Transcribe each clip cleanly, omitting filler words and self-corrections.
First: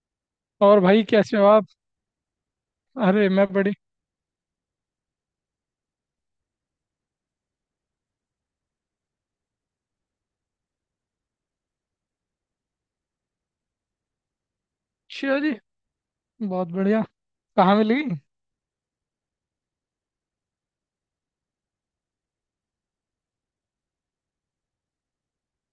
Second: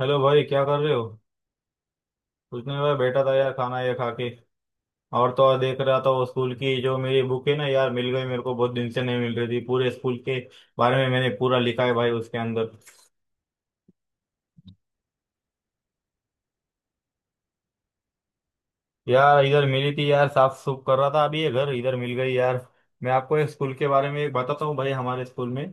Hello भाई, क्या कर और रहे हो। भाई कैसे हो आप। कुछ नहीं भाई, बैठा अरे था मैं यार, बड़ी खाना ये खा के। और तो और देख रहा था वो स्कूल की जो मेरी बुक है ना यार, मिल गई मेरे को, बहुत दिन से नहीं मिल रही थी। पूरे स्कूल के बारे में मैंने पूरा लिखा है भाई उसके अंदर। अच्छी हो जी। बहुत बढ़िया। कहाँ मिली। यार इधर मिली थी, यार साफ सुफ कर रहा था अभी ये घर, इधर मिल गई यार। मैं आपको एक स्कूल के बारे में एक बताता हूँ भाई, हमारे स्कूल में,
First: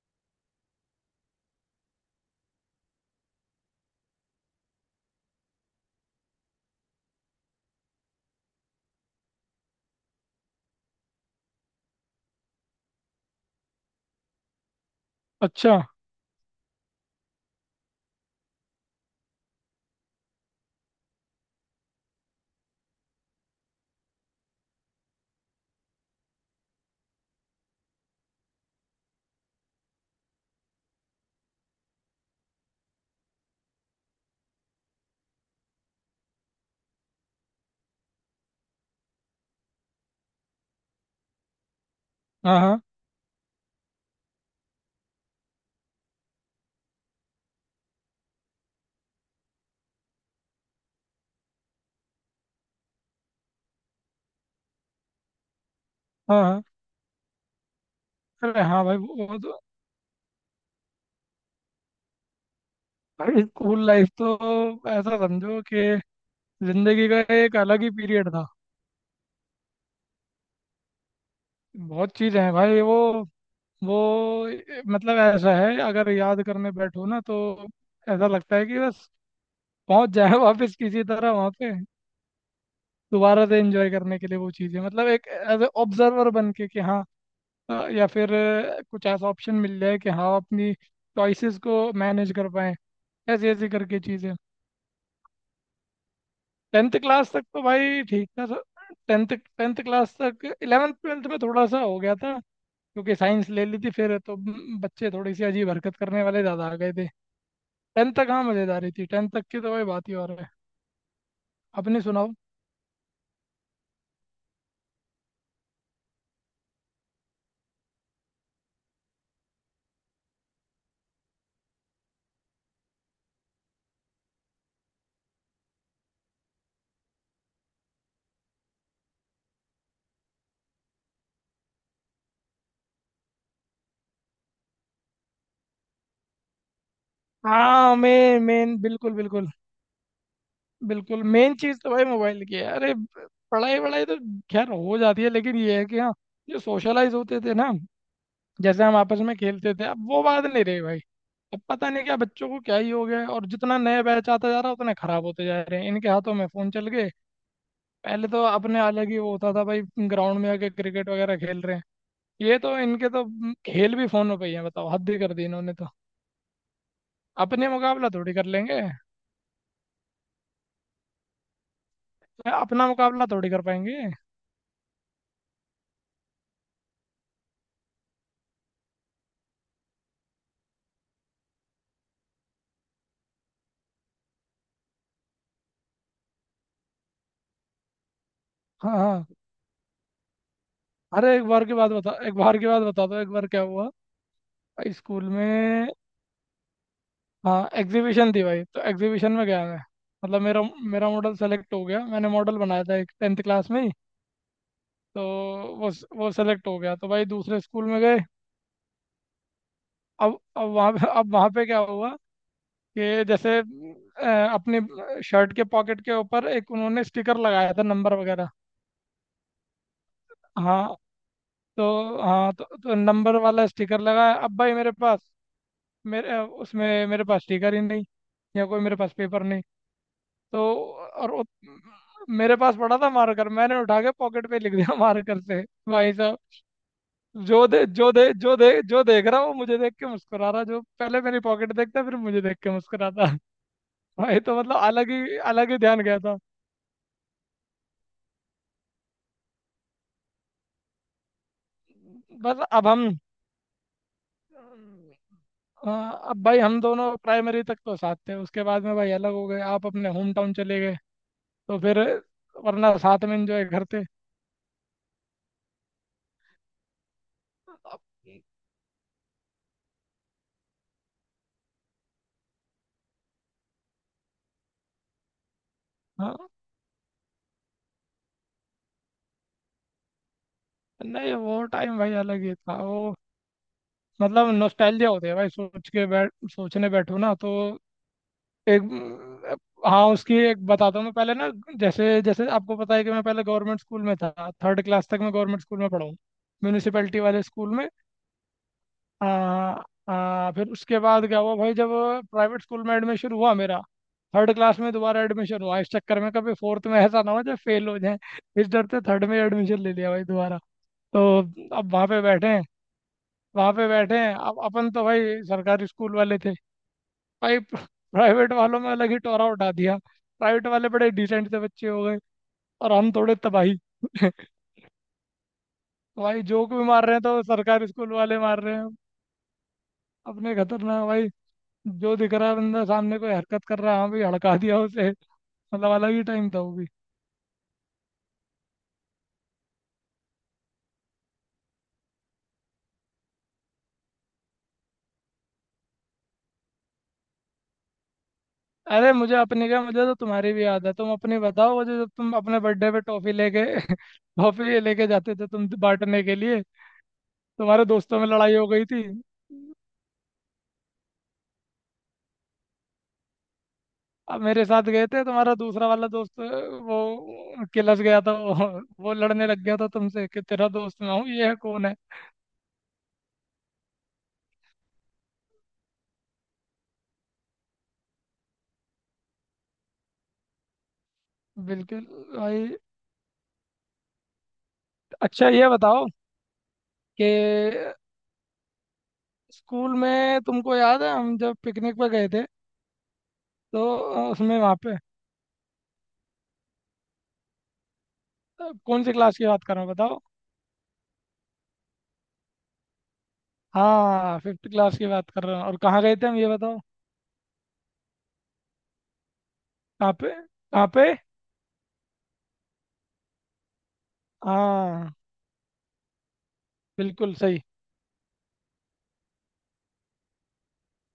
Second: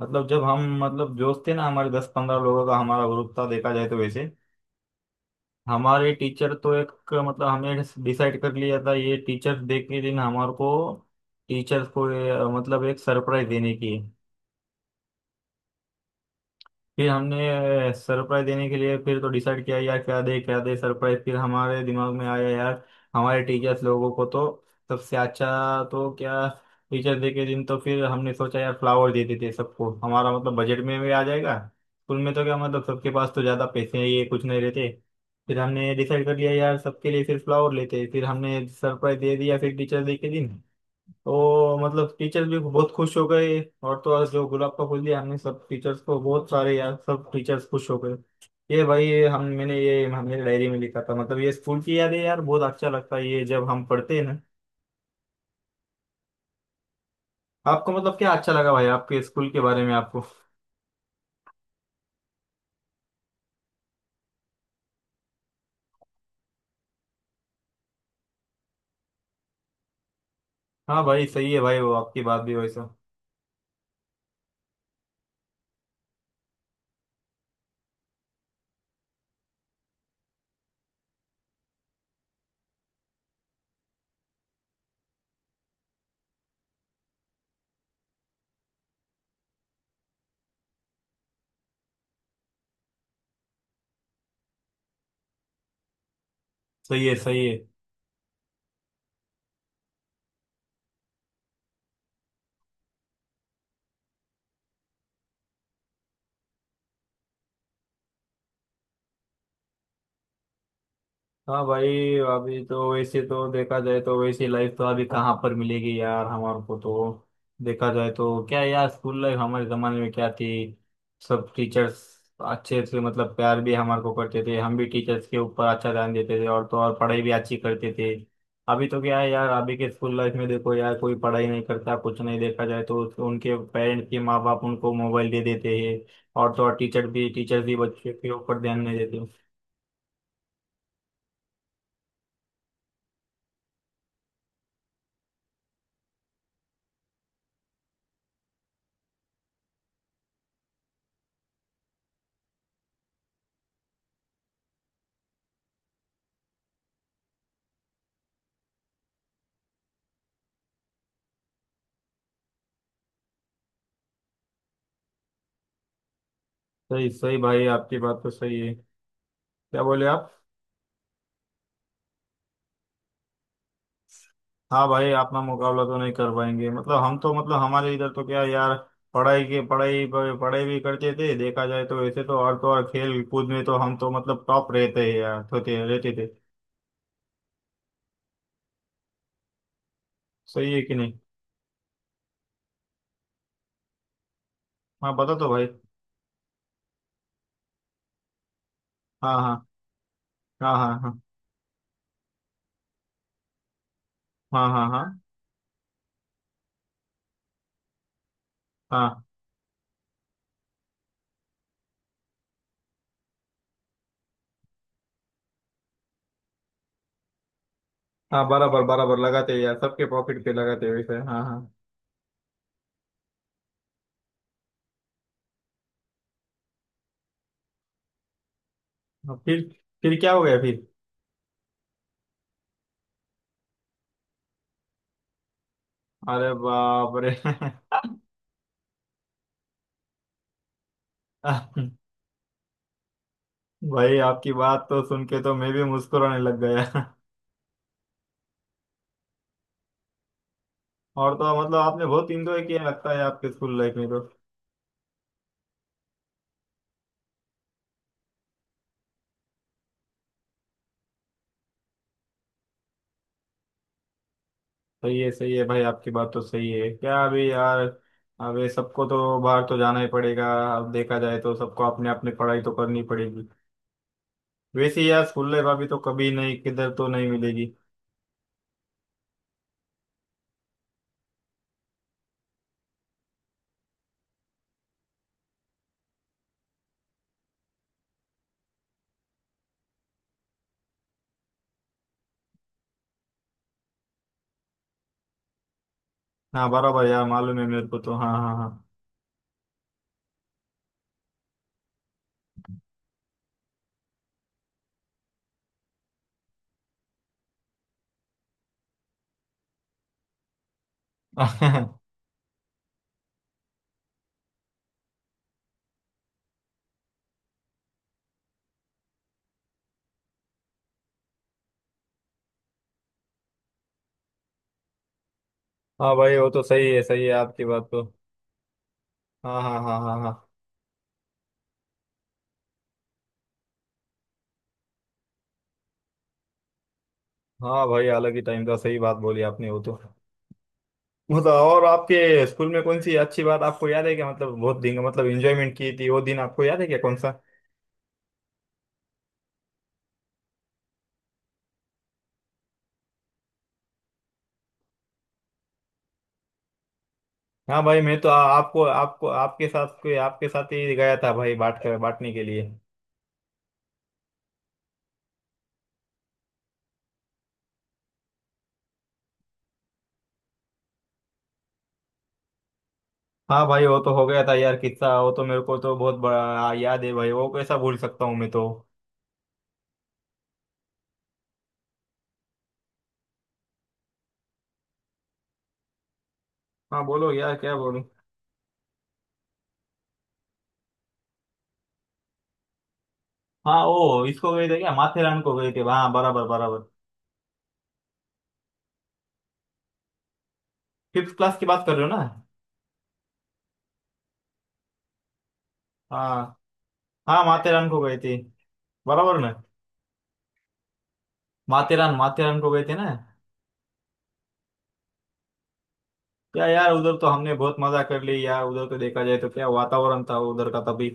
मतलब जब हम मतलब दोस्त थे ना, हमारे दस पंद्रह लोगों का हमारा ग्रुप था देखा जाए तो वैसे। हमारे टीचर तो एक, मतलब हमने डिसाइड कर लिया था ये टीचर्स डे के दिन हमारे को टीचर्स को मतलब एक सरप्राइज देने की है। अच्छा। फिर हमने सरप्राइज देने के लिए फिर तो डिसाइड किया यार, क्या दे सरप्राइज, फिर हमारे दिमाग में आया यार, हमारे टीचर्स लोगों को तो सबसे अच्छा तो क्या टीचर्स डे के दिन। तो फिर हमने सोचा यार फ्लावर दे देते हैं सबको, हमारा मतलब बजट में भी आ जाएगा। स्कूल में तो क्या मतलब सबके पास तो ज़्यादा पैसे ये कुछ नहीं रहते। फिर हमने डिसाइड कर लिया यार सबके लिए फिर फ्लावर लेते हैं। फिर हमने सरप्राइज दे दिया फिर टीचर्स डे के दिन। तो मतलब टीचर्स भी हाँ हाँ। बहुत खुश हो गए, और तो और जो गुलाब का फूल दिया हमने सब टीचर्स को बहुत सारे, यार सब टीचर्स खुश हो गए। ये भाई हम मैंने ये हमने डायरी में लिखा था, मतलब ये स्कूल की यादें यार, बहुत अच्छा लगता है ये जब हम पढ़ते हैं ना। हाँ हाँ। आपको मतलब क्या अच्छा अरे लगा हाँ भाई भाई वो आपके वो स्कूल तो के बारे में आपको। भाई स्कूल लाइफ तो ऐसा समझो कि जिंदगी का एक अलग ही पीरियड था। हाँ भाई सही है भाई, वो बहुत आपकी चीज़ें बात हैं भी भाई वैसा। वो मतलब ऐसा है अगर याद करने बैठो ना तो ऐसा लगता है कि बस पहुंच जाए वापस किसी तरह वहां पे दोबारा से एंजॉय करने के लिए वो चीज़ें मतलब एक एज ए ऑब्जर्वर बन के कि हाँ। या फिर कुछ ऐसा ऑप्शन मिल जाए कि हाँ अपनी चॉइसेस को मैनेज कर पाएं। ऐसे ऐसे करके चीज़ें। टेंथ सही है, क्लास तक सही है। तो भाई ठीक था टेंथ। टेंथ क्लास तक इलेवेंथ ट्वेल्थ में थोड़ा सा हो गया था क्योंकि साइंस ले ली थी। फिर तो बच्चे थोड़ी सी अजीब हरकत करने वाले ज़्यादा आ गए थे। टेंथ तक हाँ मज़ेदारी थी, टेंथ तक की तो भाई बात ही और है। हाँ भाई, अपने सुनाओ। अभी तो वैसे तो देखा जाए तो वैसी लाइफ तो अभी कहाँ पर मिलेगी यार हमारे को तो। देखा जाए तो क्या यार, स्कूल लाइफ हमारे जमाने में क्या थी। सब टीचर्स अच्छे से मतलब प्यार भी हमारे को करते थे, हम भी टीचर्स के ऊपर अच्छा ध्यान देते थे, और तो और पढ़ाई भी अच्छी करते थे। अभी तो क्या है यार, अभी के स्कूल लाइफ में देखो यार, कोई पढ़ाई नहीं करता, कुछ नहीं, देखा जाए तो उनके पेरेंट्स के माँ बाप उनको मोबाइल दे देते हैं। और तो और टीचर भी हाँ बच्चे के मेन ऊपर मेन ध्यान नहीं बिल्कुल देते। बिल्कुल। बिल्कुल मेन चीज़ तो भाई मोबाइल की है। अरे पढ़ाई वढ़ाई तो खैर हो जाती है, लेकिन ये है कि हाँ जो सोशलाइज होते थे ना, जैसे हम आपस में खेलते थे, अब वो बात नहीं रही भाई। अब पता नहीं क्या बच्चों को क्या ही हो गया है, और जितना नया बैच आता जा रहा है उतने खराब होते जा रहे हैं। इनके हाथों में फोन चल गए। पहले तो अपने अलग ही वो होता था भाई। ग्राउंड में आके क्रिकेट वगैरह खेल रहे हैं। ये तो इनके तो खेल भी फोनों पे ही है। बताओ हद ही कर दी इन्होंने तो। सही सही भाई, अपने आपकी मुकाबला बात तो थोड़ी कर सही है। लेंगे। क्या बोले आप। अपना मुकाबला थोड़ी कर पाएंगे। हाँ भाई, अपना मुकाबला तो नहीं कर पाएंगे, मतलब हम तो, मतलब हमारे इधर तो क्या यार, पढ़ाई पढ़ाई भी करते थे देखा जाए तो वैसे तो, और तो और खेल कूद में तो हम तो मतलब टॉप रहते हैं यार, होते रहते थे। हाँ हाँ। सही है कि नहीं। अरे एक बार की बात बता, एक बार की बात बता दो, एक बार क्या हुआ हाँ स्कूल बता तो भाई। में। हाँ एग्जीबिशन थी भाई, तो एग्जीबिशन हाँ में हाँ गया मैं। मतलब मेरा हाँ मेरा हाँ। मॉडल सेलेक्ट हो गया। मैंने मॉडल बनाया था एक टेंथ क्लास में ही। हाँ हाँ हाँ हाँ तो वो सेलेक्ट हो गया, तो भाई दूसरे स्कूल में गए। हाँ अब वहाँ पे, अब वहाँ पे क्या हुआ कि जैसे अपने शर्ट के पॉकेट के ऊपर एक उन्होंने स्टिकर लगाया था नंबर हाँ। वगैरह। बराबर बराबर लगाते हैं यार, सबके पॉकेट पे लगाते हैं हाँ वैसे, हाँ हाँ। तो हाँ तो नंबर वाला स्टिकर लगाया। अब भाई मेरे पास, उसमें मेरे पास स्टिकर ही नहीं, या कोई मेरे पास हाँ, पेपर फिर। नहीं। फिर क्या हो गया तो फिर। और वो मेरे पास पड़ा था मार्कर, मैंने उठा के पॉकेट पे लिख दिया मार्कर से। भाई साहब अरे बाप रे। जो दे जो देख रहा वो मुझे देख के मुस्कुरा रहा, जो पहले मेरी पॉकेट देखता फिर मुझे देख के मुस्कुराता। भाई भाई आपकी तो मतलब बात तो अलग सुन ही के तो अलग मैं ही भी ध्यान गया था। मुस्कुराने लग गया। और तो मतलब आपने बहुत इंजॉय बस किया अब हम, लगता है आपके स्कूल लाइफ में तो। अ, अब भाई हम दोनों प्राइमरी तक तो साथ थे, उसके बाद में भाई अलग हो गए, आप अपने होम टाउन चले गए। तो फिर वरना साथ में एंजॉय करते। सही है भाई, आपकी बात तो सही है। क्या अभी यार, अब- अभी सबको तो बाहर तो जाना ही पड़ेगा। अब देखा जाए तो सबको अपने अपने पढ़ाई तो करनी पड़ेगी। वैसे यार स्कूल लाइफ अभी तो कभी हाँ, नहीं, किधर तो नहीं मिलेगी। नहीं वो टाइम भाई अलग ही था वो। मतलब नॉस्टैल्जिया होती है भाई सोच के बैठ सोचने बैठो ना तो। एक, हाँ उसकी एक बताता हूँ मैं पहले ना। जैसे जैसे आपको पता है कि मैं पहले गवर्नमेंट स्कूल में था। थर्ड क्लास तक मैं गवर्नमेंट स्कूल में पढ़ा हूँ, हाँ बराबर म्यूनिसिपैलिटी यार, वाले मालूम है स्कूल मेरे में। को तो, हाँ हाँ। आ, आ, फिर उसके बाद क्या हुआ भाई जब प्राइवेट स्कूल में एडमिशन हुआ मेरा। थर्ड क्लास में दोबारा एडमिशन हुआ, इस चक्कर में कभी फोर्थ में ऐसा ना हो जाए फेल हो जाए, इस डर से थर्ड में एडमिशन ले लिया भाई दोबारा। तो अब हाँ। वहाँ पे बैठे हैं, वहाँ पे बैठे हैं। अब अपन तो भाई सरकारी स्कूल वाले थे। भाई प्राइवेट वालों में अलग ही टोरा उठा दिया। प्राइवेट वाले बड़े डिसेंट से बच्चे हो गए और हम थोड़े तबाही। हाँ भाई भाई वो तो जोक भी सही है, मार रहे हैं सही है तो आपकी सरकारी बात तो। स्कूल वाले मार रहे हैं। हाँ हाँ हाँ हाँ हाँ। अपने खतरनाक भाई। जो दिख रहा है बंदा सामने कोई हरकत कर रहा है, हाँ भाई हड़का दिया उसे। मतलब अलग ही टाइम था वो भी। हाँ भाई अलग ही टाइम था, सही बात बोली आपने वो तो। मतलब और आपके स्कूल में कौन सी अच्छी बात आपको याद है क्या, मतलब बहुत दिन मतलब एंजॉयमेंट की थी वो दिन आपको याद है क्या, कौन सा। अरे मुझे अपने क्या, मुझे तो तुम्हारी भी याद है। तुम अपनी बताओ मुझे, जब तुम अपने बर्थडे पे टॉफी लेके टॉफी लेके जाते थे तुम बांटने के लिए, हाँ तुम्हारे भाई मैं दोस्तों में तो लड़ाई हो आपको, गई थी। आपको, आपके साथ कोई आपके साथ ही गया था भाई बांट कर, बांटने के लिए। अब मेरे साथ गए थे तुम्हारा दूसरा वाला दोस्त, वो किलस गया था वो। वो लड़ने लग गया था तुमसे कि तेरा दोस्त मैं हूँ, ये है कौन है। हाँ भाई वो तो हो गया था यार किस्सा, वो तो मेरे को तो बहुत बड़ा याद है भाई, वो कैसा भूल सकता हूँ मैं तो। बिल्कुल। भाई अच्छा ये बताओ हाँ कि बोलो यार, क्या बोलूं। स्कूल में तुमको याद है हम जब पिकनिक पे गए थे, हाँ तो ओ, इसको उसमें गए वहाँ थे क्या, पे माथेरान को गए थे, हाँ बराबर बराबर। कौन सी क्लास की बात कर रहा हूँ बताओ। फिफ्थ क्लास की बात कर रहे हो ना। हाँ, फिफ्थ क्लास की बात कर रहा हूँ, और कहाँ गए थे हम ये हाँ बताओ। हाँ, माथेरान को गए थे। बराबर ना। कहाँ पे, कहाँ पे। माथेरान, माथेरान को गए थे ना। हाँ क्या यार, उधर तो बिल्कुल हमने सही। बहुत मजा कर ली यार, उधर तो देखा जाए तो क्या वातावरण था उधर का तभी।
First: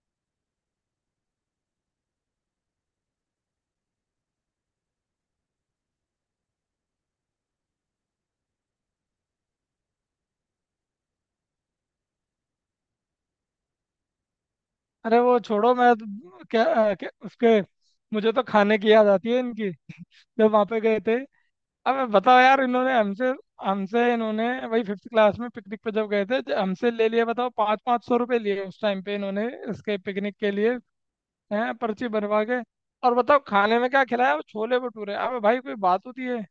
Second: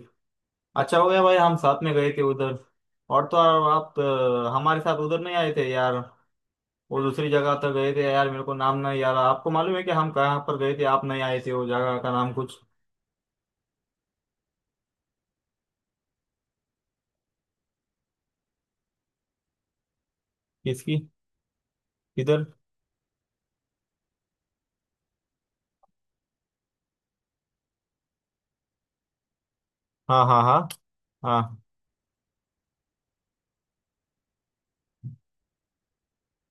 अच्छा हो गया भाई हम साथ में गए थे उधर। और तो और आप हमारे साथ उधर नहीं आए थे यार। वो दूसरी जगह तक गए थे यार, मेरे को नाम नहीं, यार आपको मालूम है कि हम कहाँ पर गए थे, आप नहीं आए थे, वो जगह का नाम कुछ। अरे वो छोड़ो मैं क्या उसके, मुझे तो खाने की याद आती है इनकी जब वहां पे किसकी। गए थे। अब बताओ किधर। यार इन्होंने हमसे हमसे इन्होंने वही फिफ्थ क्लास में पिकनिक पे जब गए थे हमसे ले लिए। बताओ 500-500 रुपए लिए उस टाइम पे इन्होंने इसके हाँ पिकनिक हाँ के हाँ। लिए, हाँ। हैं, पर्ची बनवा के। और बताओ खाने में क्या खिलाया, वो छोले भटूरे। अबे भाई कोई बात होती है।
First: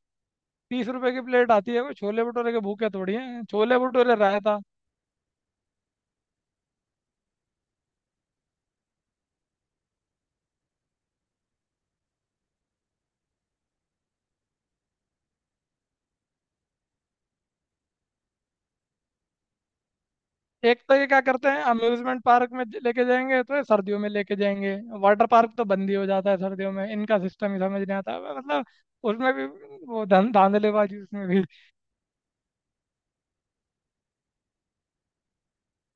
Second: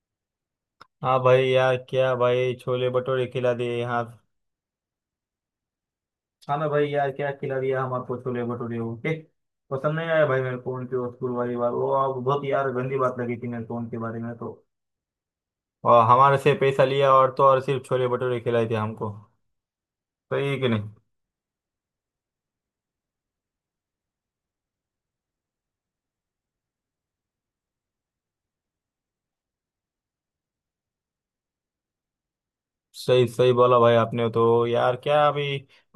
30 रुपए हाँ की भाई प्लेट यार, आती है, कोई क्या छोले भटूरे भाई के छोले भूखे थोड़ी भटूरे हैं। खिला छोले दिए, हाँ। भटूरे रायता। हाँ ना भाई यार, क्या खिला दिया हम आपको, छोले भटूरे, ओके। पसंद नहीं आया भाई मेरे को उनके वो स्कूल वाली बात, वो आप बहुत यार गंदी बात लगी थी मेरे को उनके बारे में तो। और हमारे से पैसा लिया और तो और सिर्फ छोले भटूरे खिलाए थे हमको। सही है कि एक नहीं। तो ये क्या करते हैं अम्यूजमेंट पार्क में लेके जाएंगे तो ये सर्दियों में लेके जाएंगे। वाटर पार्क तो बंद ही हो जाता है सर्दियों में। इनका सिस्टम ही समझ नहीं आता मैं मतलब। उसमें भी वो धांधलेबाजी उसमें भी। सही सही बोला भाई आपने तो, यार क्या अभी।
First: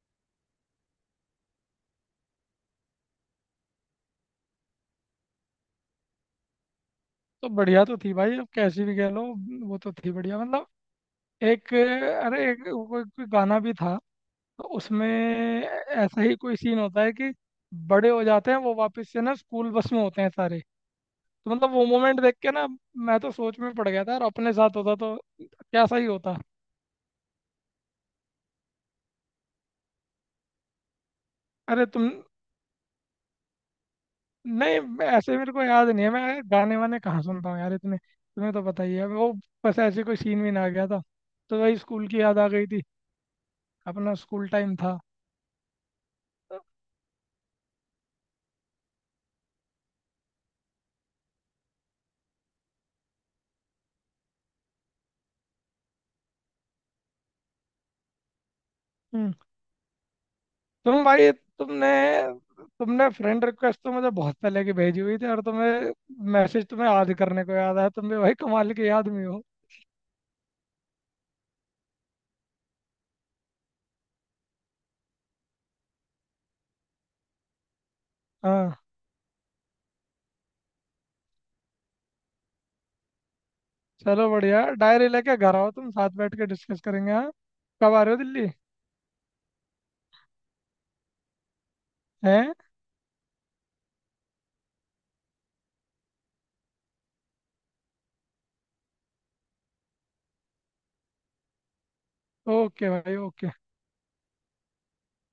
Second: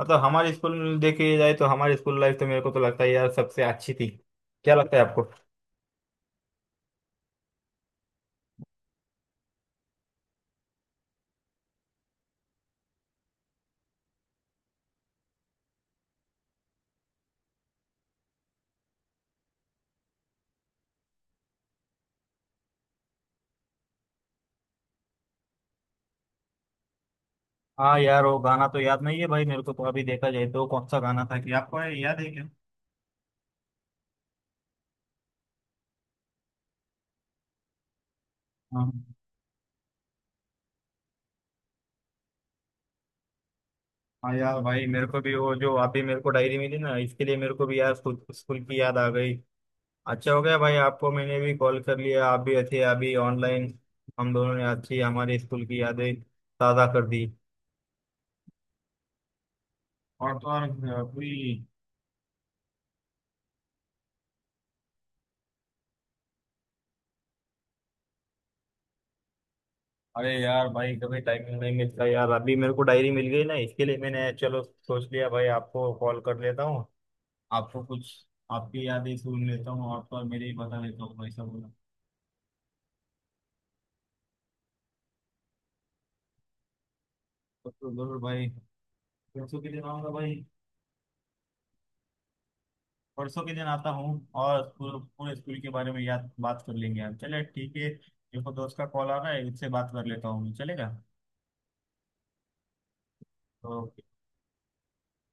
मतलब हमारे स्कूल में देखे जाए तो हमारी स्कूल लाइफ तो मेरे को तो लगता है यार सबसे अच्छी थी। क्या लगता है आपको। तो बढ़िया तो थी भाई, अब कैसी भी कह लो। वो तो थी बढ़िया मतलब। एक, अरे एक कोई कोई गाना भी था, तो उसमें ऐसा ही कोई सीन होता है कि बड़े हो जाते हैं वो वापस से ना स्कूल बस में होते हैं सारे। तो मतलब वो मोमेंट देख के ना मैं तो सोच में पड़ गया था और अपने साथ होता तो कैसा ही होता। हाँ यार, वो गाना तो याद नहीं है भाई मेरे को तो, अभी देखा जाए तो कौन सा गाना था, कि आपको अरे तुम, याद है क्या। नहीं ऐसे मेरे को याद नहीं है। मैं गाने वाने कहाँ सुनता हूँ यार इतने, तुम्हें तो पता ही है हाँ वो। बस ऐसे कोई सीन भी ना आ गया था, तो वही स्कूल की याद आ गई थी। अपना हाँ। स्कूल यार टाइम भाई था। मेरे को भी वो जो अभी मेरे को डायरी मिली ना इसके लिए, मेरे को भी यार स्कूल, स्कूल की याद आ गई। अच्छा हो गया भाई आपको मैंने भी कॉल कर लिया, आप भी अच्छे अभी ऑनलाइन। हम दोनों ने अच्छी हमारे स्कूल की यादें ताज़ा कर दी। हम्म, और तो और तुम अभी। भाई तुमने तुमने फ्रेंड रिक्वेस्ट तो मुझे बहुत पहले की भेजी हुई थी, और तुम्हें मैसेज तुम्हें याद करने को याद आया। तुम भी भाई कमाल के याद में हो। अरे यार भाई कभी टाइम नहीं मिलता यार, अभी मेरे को डायरी मिल गई ना इसके लिए मैंने चलो सोच लिया भाई आपको कॉल कर लेता हूँ। आपको कुछ, हाँ आपकी यादें सुन लेता हूँ और तो और मेरे ही बता लेता हूँ भाई सब। चलो बढ़िया, डायरी लेके घर आओ, तुम साथ बैठ के डिस्कस करेंगे। हाँ तो कब आ रहे जरूर हो भाई। दिल्ली। परसों के दिन आऊंगा भाई। हैं। परसों के दिन आता हूँ। और पूरे पूरे स्कूल के बारे में याद बात कर लेंगे हम। चले, ठीक है, देखो दोस्त का कॉल आ रहा है, इससे बात कर लेता हूँ, चलेगा। ओके भाई ओके। तो।